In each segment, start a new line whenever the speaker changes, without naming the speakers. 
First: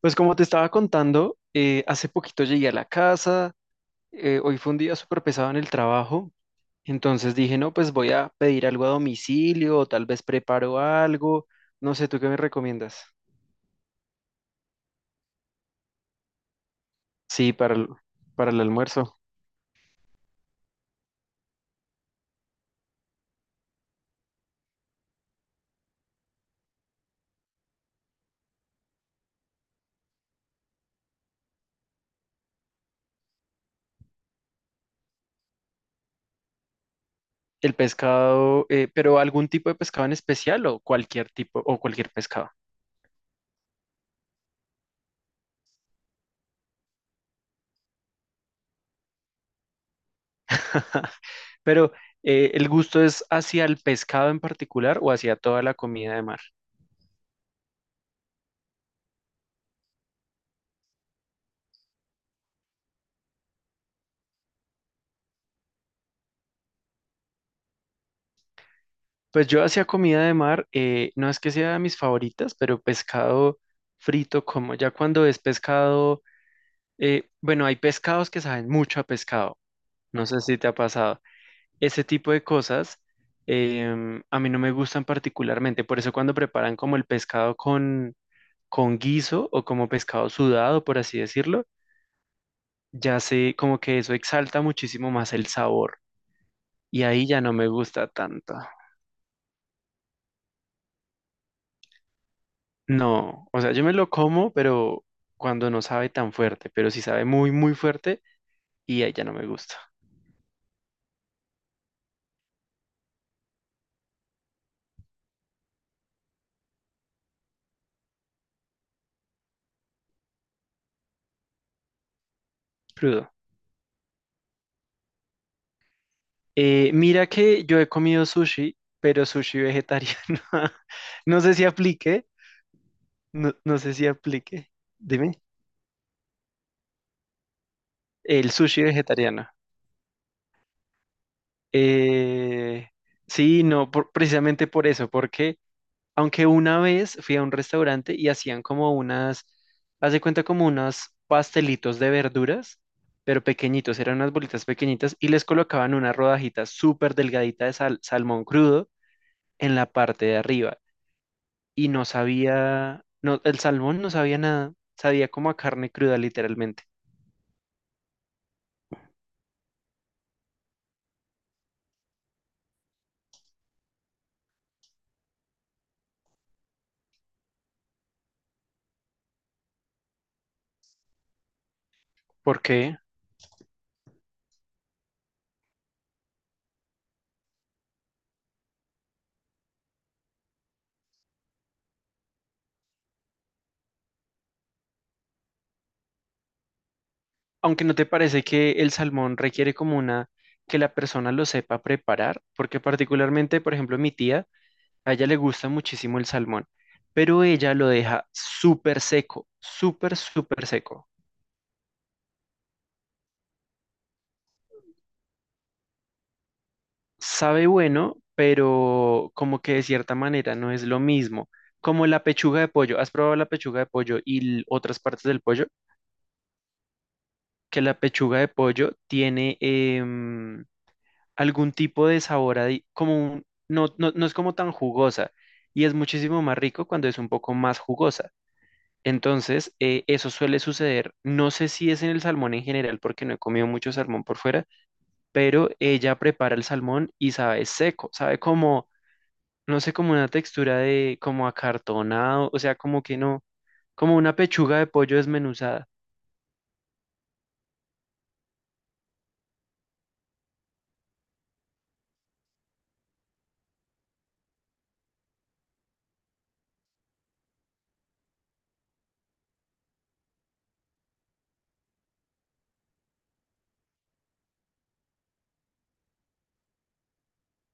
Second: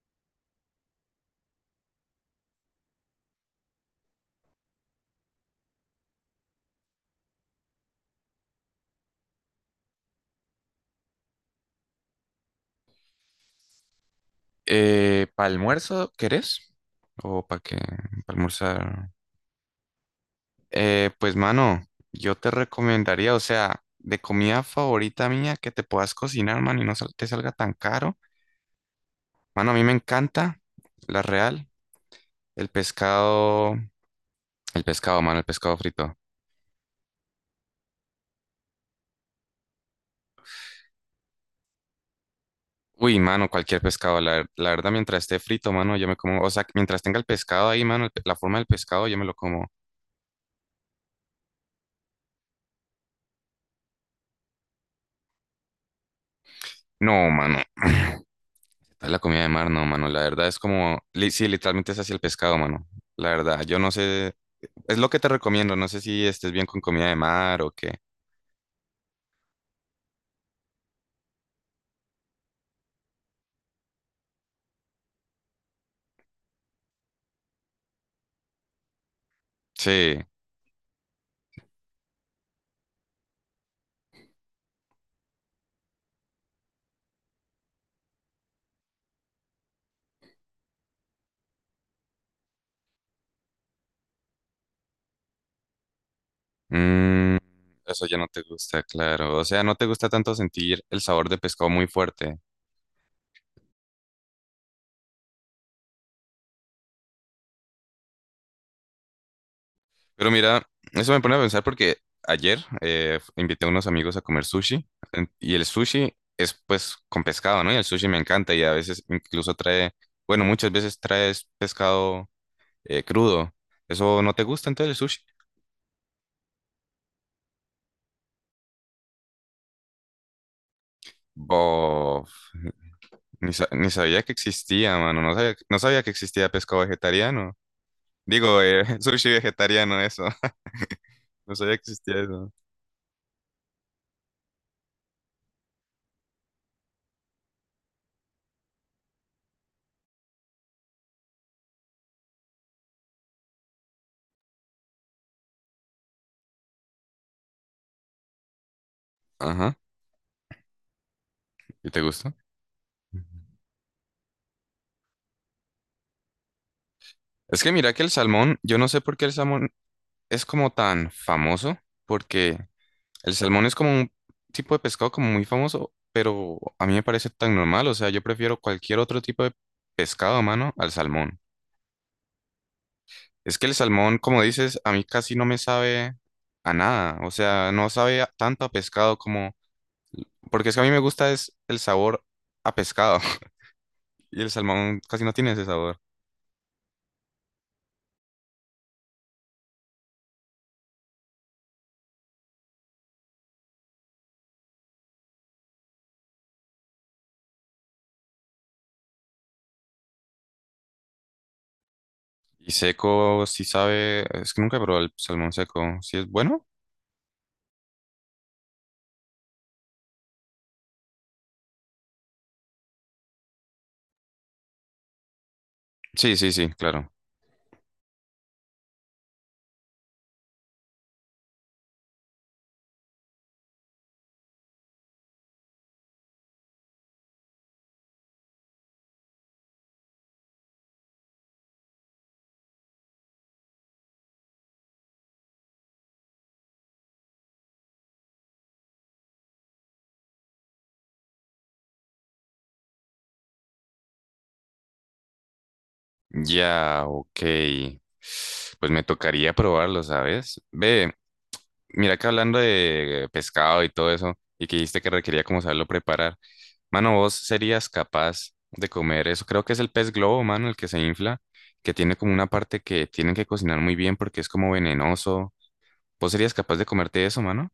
Pues como te estaba contando, hace poquito llegué a la casa, hoy fue un día súper pesado en el trabajo, entonces dije, no, pues voy a pedir algo a domicilio o tal vez preparo algo, no sé, ¿tú qué me recomiendas?
¿Para almuerzo querés? ¿O
Sí,
para qué? ¿Para
para el
almorzar?
almuerzo.
Pues mano, yo te recomendaría, o sea, de comida favorita mía que te puedas cocinar, mano, y no te salga tan caro. Mano, a mí me encanta la real, el pescado, mano, el pescado frito.
El pescado, pero algún tipo de pescado en especial o cualquier tipo o cualquier pescado.
Uy, mano, cualquier pescado, la verdad, mientras esté frito, mano, yo me como, o sea, mientras tenga el pescado ahí, mano, la forma del pescado, yo me lo como.
Pero ¿el gusto es hacia el pescado en particular o hacia toda la comida de mar?
No, mano. Es la comida de mar, no, mano. La verdad es como, sí, literalmente es así el pescado, mano. La verdad, yo no sé, es lo que te recomiendo. No sé si estés bien con comida de mar o qué.
Pues yo hacía comida de mar, no es que sea de mis favoritas, pero pescado frito como ya cuando es pescado, bueno, hay pescados que saben mucho a pescado,
Sí,
no sé si te ha pasado. Ese tipo de cosas a mí no me gustan particularmente, por eso cuando preparan como el pescado con guiso o como pescado sudado, por así decirlo, ya sé como que eso exalta muchísimo más el sabor y ahí
mm,
ya no me
eso
gusta
ya no te
tanto.
gusta, claro. O sea, no te gusta tanto sentir el sabor de pescado muy fuerte.
No, o sea, yo me lo como, pero cuando no sabe tan fuerte, pero si sabe muy, muy fuerte y ahí ya no me gusta.
Pero mira, eso me pone a pensar porque ayer invité a unos amigos a comer sushi y el sushi es pues con pescado, ¿no? Y el sushi me encanta y a veces incluso trae, bueno, muchas veces traes pescado
Crudo.
crudo. ¿Eso no te gusta entonces el sushi?
Mira que yo he comido sushi, pero sushi vegetariano. No sé si aplique,
Bof,
no
ni
sé si
sabía que
aplique.
existía, mano.
Dime.
No sabía que existía pescado vegetariano.
El
Digo,
sushi
sushi
vegetariano.
vegetariano, eso. No sabía que existía eso.
Eh, sí, no, precisamente por eso, porque aunque una vez fui a un restaurante y hacían como unas, haz de cuenta como unos pastelitos de verduras, pero pequeñitos, eran unas bolitas pequeñitas y les colocaban una rodajita súper delgadita de salmón crudo en
Ajá.
la parte de arriba. Y
¿Y te
no
gusta?
sabía, no, el salmón no sabía nada, sabía como a carne cruda literalmente.
Es que mira que el salmón, yo no sé por qué el salmón es como tan famoso, porque el salmón es como un tipo de pescado como muy famoso, pero a mí me parece tan normal, o sea, yo prefiero cualquier otro tipo de pescado a mano al salmón.
¿Por qué?
Es que el salmón, como dices, a mí casi no me sabe a nada, o sea, no sabe tanto a pescado como, porque es que a mí me gusta es el sabor a pescado y el salmón casi no tiene ese sabor.
Aunque no te parece que el salmón requiere como una, que la persona lo sepa preparar, porque particularmente, por ejemplo, mi tía, a ella le gusta muchísimo el salmón, pero ella lo deja súper seco, súper, súper seco.
Y seco sí sabe, es que nunca he probado el salmón seco, ¿sí es bueno?
Sabe bueno, pero como que de cierta manera no es lo mismo. Como la pechuga de pollo. ¿Has probado la pechuga de pollo y otras partes del pollo?
Sí, sí, sí, claro.
Que la pechuga de pollo tiene algún tipo de sabor, no, no, no es como tan jugosa y es muchísimo más rico cuando es un poco más jugosa. Entonces, eso suele suceder. No sé si es en el salmón en general, porque no he comido mucho salmón por fuera, pero ella prepara el salmón y sabe seco, sabe como, no sé, como una textura de, como acartonado, o sea, como que no, como una pechuga de pollo desmenuzada.
Ya, ok. Pues me tocaría probarlo, ¿sabes? Ve, mira que hablando de pescado y todo eso, y que dijiste que requería como saberlo preparar. Mano, vos serías capaz de comer eso. Creo que es el pez globo, mano, el que se infla, que tiene como una parte que tienen que cocinar muy bien porque es como venenoso. ¿Vos serías capaz de comerte eso, mano?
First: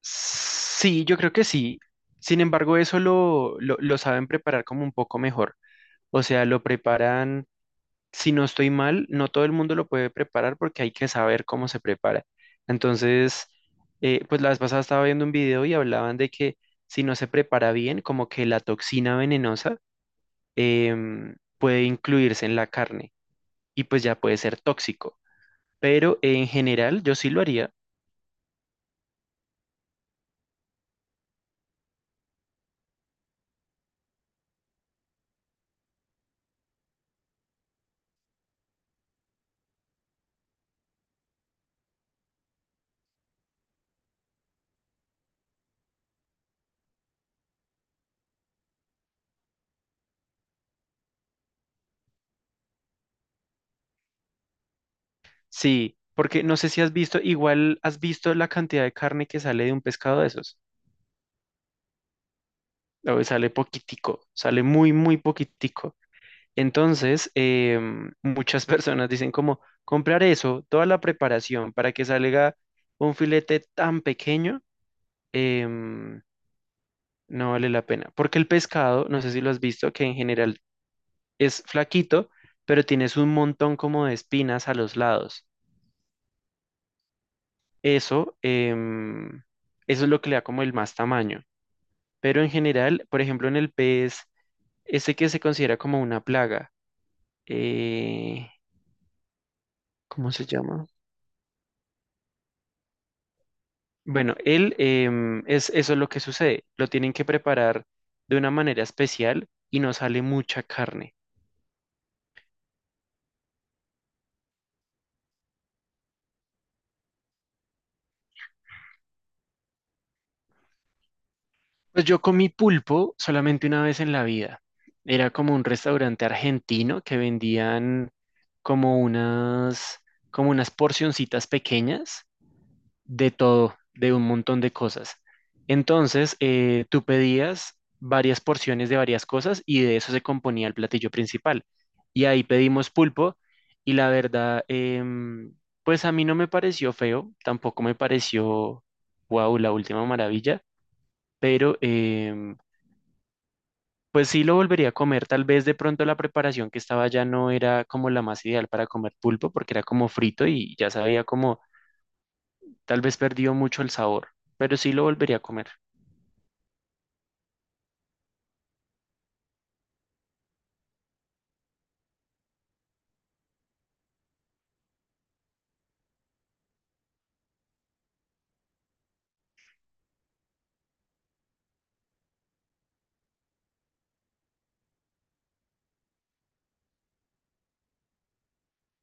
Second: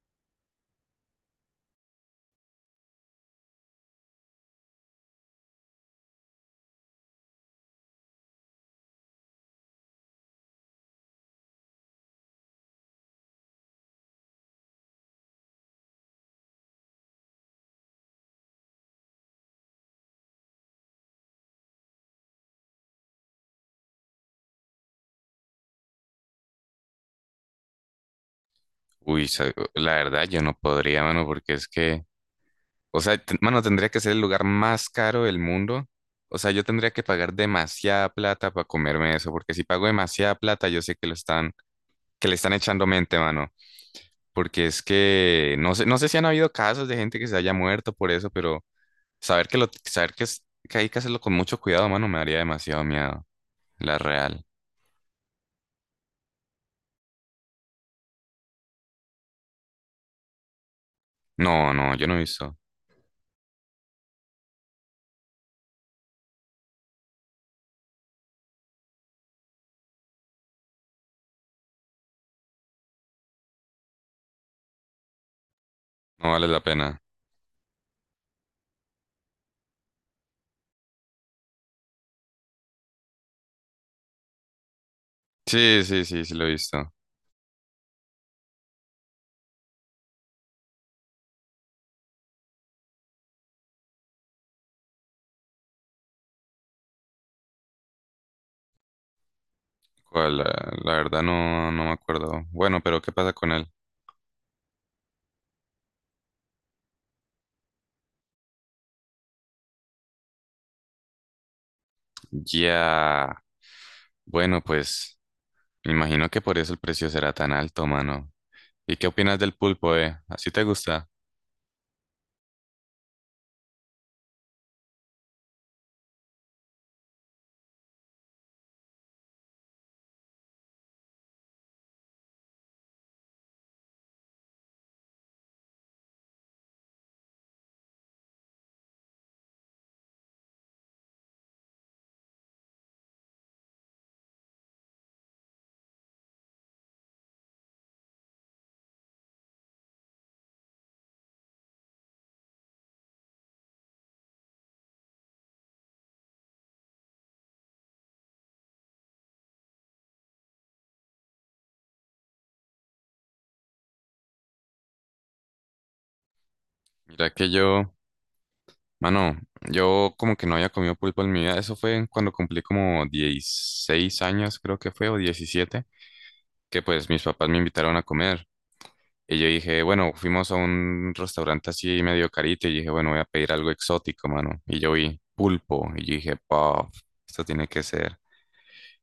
Sí, yo creo que sí. Sin embargo, eso lo saben preparar como un poco mejor. O sea, lo preparan si no estoy mal, no todo el mundo lo puede preparar porque hay que saber cómo se prepara. Entonces, pues la vez pasada estaba viendo un video y hablaban de que si no se prepara bien, como que la toxina venenosa puede incluirse en la carne y pues ya puede ser tóxico. Pero en general yo sí lo haría,
Uy, la verdad, yo no podría, mano, porque es que. O sea, mano, tendría que ser el lugar más caro del mundo. O sea, yo tendría que pagar demasiada plata para comerme eso, porque si pago demasiada plata, yo sé que que le están echando mente, mano. Porque es que no sé si han habido casos de gente que se haya muerto por eso, pero saber que, que hay que hacerlo con mucho cuidado, mano, me daría demasiado miedo. La real.
sí, porque no sé si has visto, igual has visto la cantidad de carne que sale de un pescado de esos.
No, no, yo no he visto.
A ver, sale poquitico, sale muy, muy poquitico. Entonces, muchas personas dicen como comprar eso, toda la preparación para que salga un filete tan pequeño, em,
No vale la pena.
no vale la pena. Porque el pescado, no sé si lo has visto, que en general es flaquito, pero tienes un montón como de espinas a los lados.
Sí, sí, sí, sí lo he visto.
Eso, eso es lo que le da como el más tamaño. Pero en general, por ejemplo, en el pez, ese que se considera como una plaga, eh, ¿cómo
¿Cuál? La,
se llama?
la verdad no, no me acuerdo. Bueno, pero ¿qué pasa con él?
Bueno, él es eso es lo que sucede. Lo tienen que preparar de una manera especial y no sale mucha carne.
Ya. Bueno, pues me imagino que por eso el precio será tan alto, mano. ¿Y qué opinas del pulpo, eh? ¿Así te gusta?
Pues yo comí pulpo solamente una vez en la vida. Era como un restaurante argentino que vendían como unas como unas porcioncitas pequeñas de todo, de un montón de cosas. Entonces, tú pedías varias porciones de varias cosas y de eso se componía el platillo principal. Y ahí pedimos pulpo y la verdad, pues a mí no me pareció feo, tampoco me pareció, wow, la última maravilla, pero pues sí lo volvería a comer. Tal vez de pronto la preparación que estaba ya no era como la más ideal para comer pulpo porque era como frito y ya sabía como, tal vez perdió mucho el sabor, pero sí lo volvería a comer.
Mira que yo, mano, yo como que no había comido pulpo en mi vida. Eso fue cuando cumplí como 16 años, creo que fue, o 17, que pues mis papás me invitaron a comer. Y yo dije, bueno, fuimos a un restaurante así medio carito y dije, bueno, voy a pedir algo exótico, mano. Y yo vi pulpo y yo dije, paf, esto tiene que ser.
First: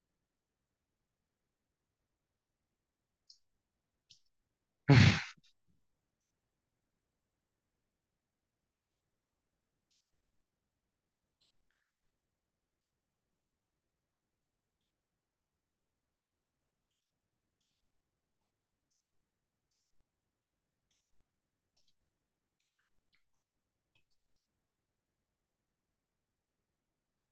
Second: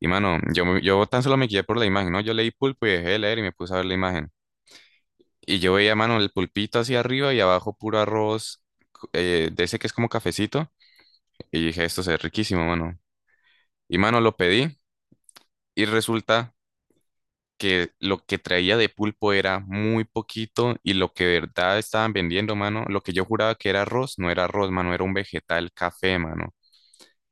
Y mano, yo tan solo me guié por la imagen, ¿no? Yo leí pulpo y dejé de leer y me puse a ver la imagen. Y yo veía, mano, el pulpito hacia arriba y abajo puro arroz de ese que es como cafecito. Y dije, esto se ve riquísimo, mano. Y mano, lo pedí y resulta que lo que traía de pulpo era muy poquito y lo que de verdad estaban vendiendo, mano, lo que yo juraba que era arroz, no era arroz, mano, era un vegetal café, mano.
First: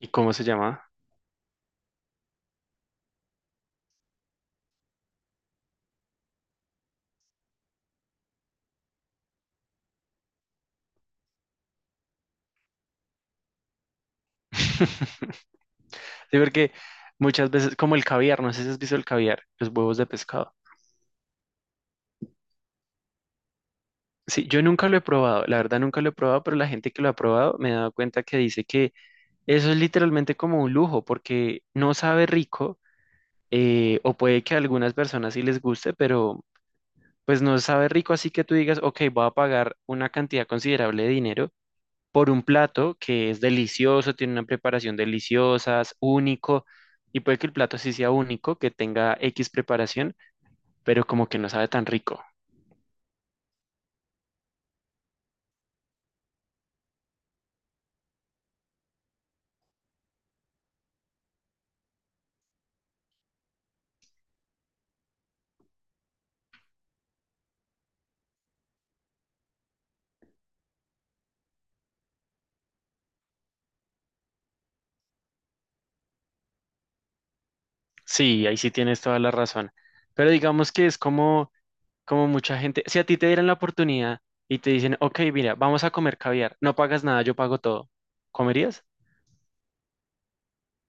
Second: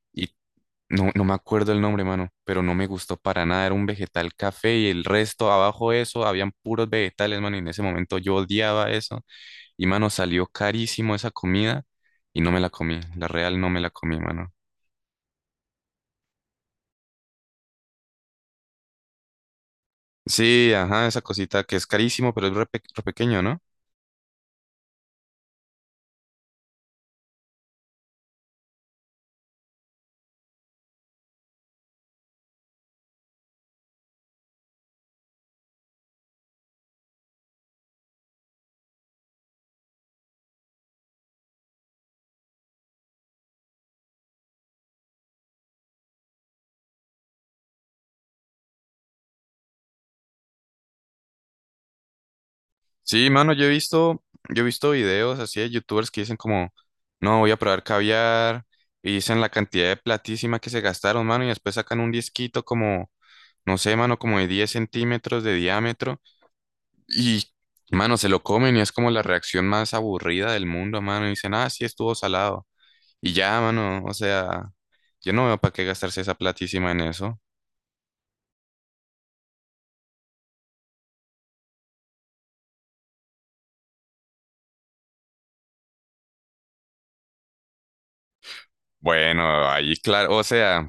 ¿Y
Y
cómo se llama?
no, no me acuerdo el nombre, mano, pero no me gustó para nada. Era un vegetal café y el resto, abajo de eso, habían puros vegetales, mano. Y en ese momento yo odiaba eso. Y, mano, salió carísimo esa comida y no me la comí. La real no me la comí, mano.
Sí, porque muchas veces, como el caviar, no sé si has visto el caviar, los huevos de pescado.
Sí, ajá, esa cosita que es carísimo, pero es re, re pequeño, ¿no?
Sí, yo nunca lo he probado, la verdad nunca lo he probado, pero la gente que lo ha probado me he dado cuenta que dice que eso es literalmente como un lujo, porque no sabe rico, o puede que a algunas personas sí les guste, pero pues no sabe rico, así que tú digas, ok, voy a pagar una cantidad considerable de dinero por un plato que es delicioso, tiene una preparación deliciosa, es único, y puede que el plato sí sea único, que tenga X preparación, pero como que no sabe tan rico.
Sí, mano, yo he visto videos así de youtubers que dicen como, no, voy a probar caviar. Y dicen la cantidad de platísima que se gastaron, mano, y después sacan un disquito como no sé, mano, como de 10 centímetros de diámetro y, mano, se lo comen y es como la reacción más aburrida del mundo, mano. Y dicen, ah, sí, estuvo salado. Y ya, mano, o sea, yo no veo para qué gastarse esa platísima en eso.
Sí, ahí sí tienes toda la razón. Pero digamos que es como, como mucha gente, si a ti te dieran la oportunidad y te dicen, ok, mira, vamos a comer caviar, no pagas nada, yo pago todo, ¿comerías?
Bueno, ahí, claro, o sea,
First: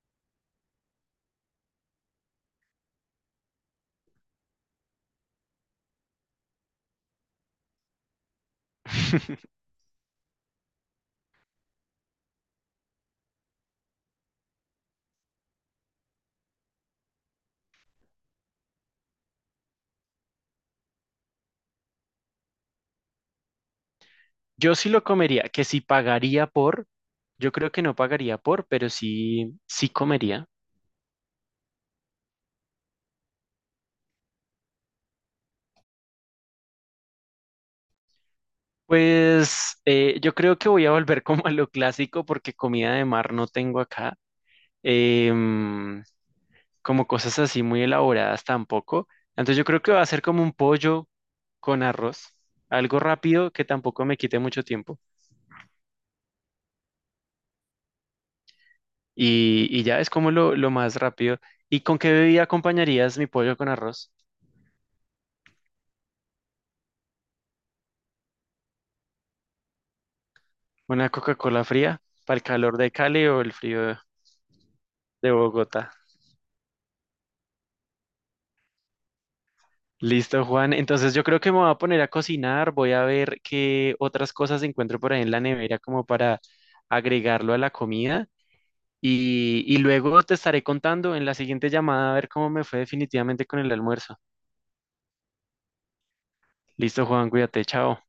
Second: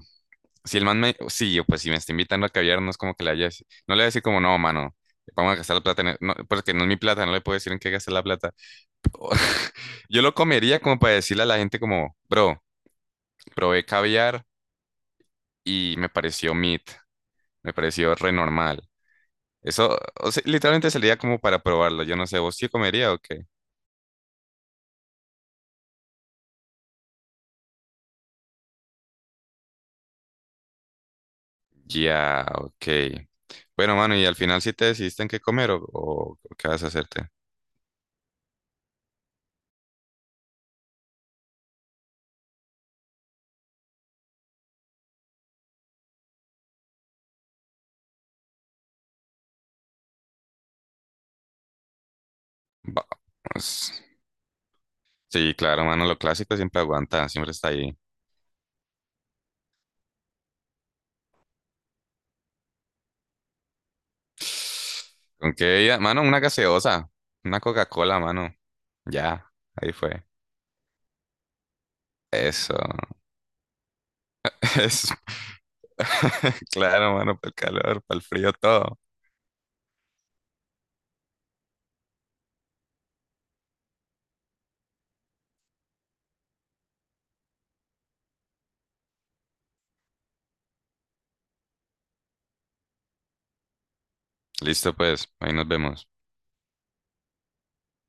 si el man me, sí, yo, pues si me está invitando a caviar, no es como que le haya, no le voy a decir como, no, mano. Vamos a gastar la plata en e-". No, porque no es mi plata, no le puedo decir en qué gastar la plata. Yo lo comería como para decirle a la gente como, bro, probé caviar y me pareció meat. Me pareció re normal. Eso, o sea, literalmente salía como para probarlo. Yo no sé, ¿vos sí comería o qué?
Yo sí lo comería, que si pagaría por, yo creo que no pagaría por, pero sí, sí comería.
Ya, ok. Bueno, mano, y al final sí te decidiste en qué comer o qué vas a hacerte.
Pues yo creo que voy a volver como a lo clásico porque comida de mar no tengo acá, em, como cosas así muy elaboradas tampoco. Entonces yo creo que va a ser como un pollo con arroz, algo rápido que
Vamos.
tampoco me quite mucho tiempo.
Sí, claro, mano, lo clásico siempre aguanta, siempre está ahí.
Y ya es como lo más rápido. ¿Y con qué bebida acompañarías mi pollo con arroz?
¿Con qué bebida? Mano, una gaseosa, una Coca-Cola, mano. Ya, ahí fue.
¿Una Coca-Cola fría para el calor
Eso.
de Cali o el frío
Eso.
de Bogotá?
Claro, mano, para el calor, para el frío, todo.
Listo, Juan. Entonces yo creo que me voy a poner a cocinar. Voy a ver qué otras cosas encuentro por ahí en la nevera como para agregarlo a la comida. Y luego te estaré contando en la siguiente llamada a ver cómo me fue definitivamente con el almuerzo.
Listo, pues, ahí nos vemos.
Listo, Juan, cuídate, chao.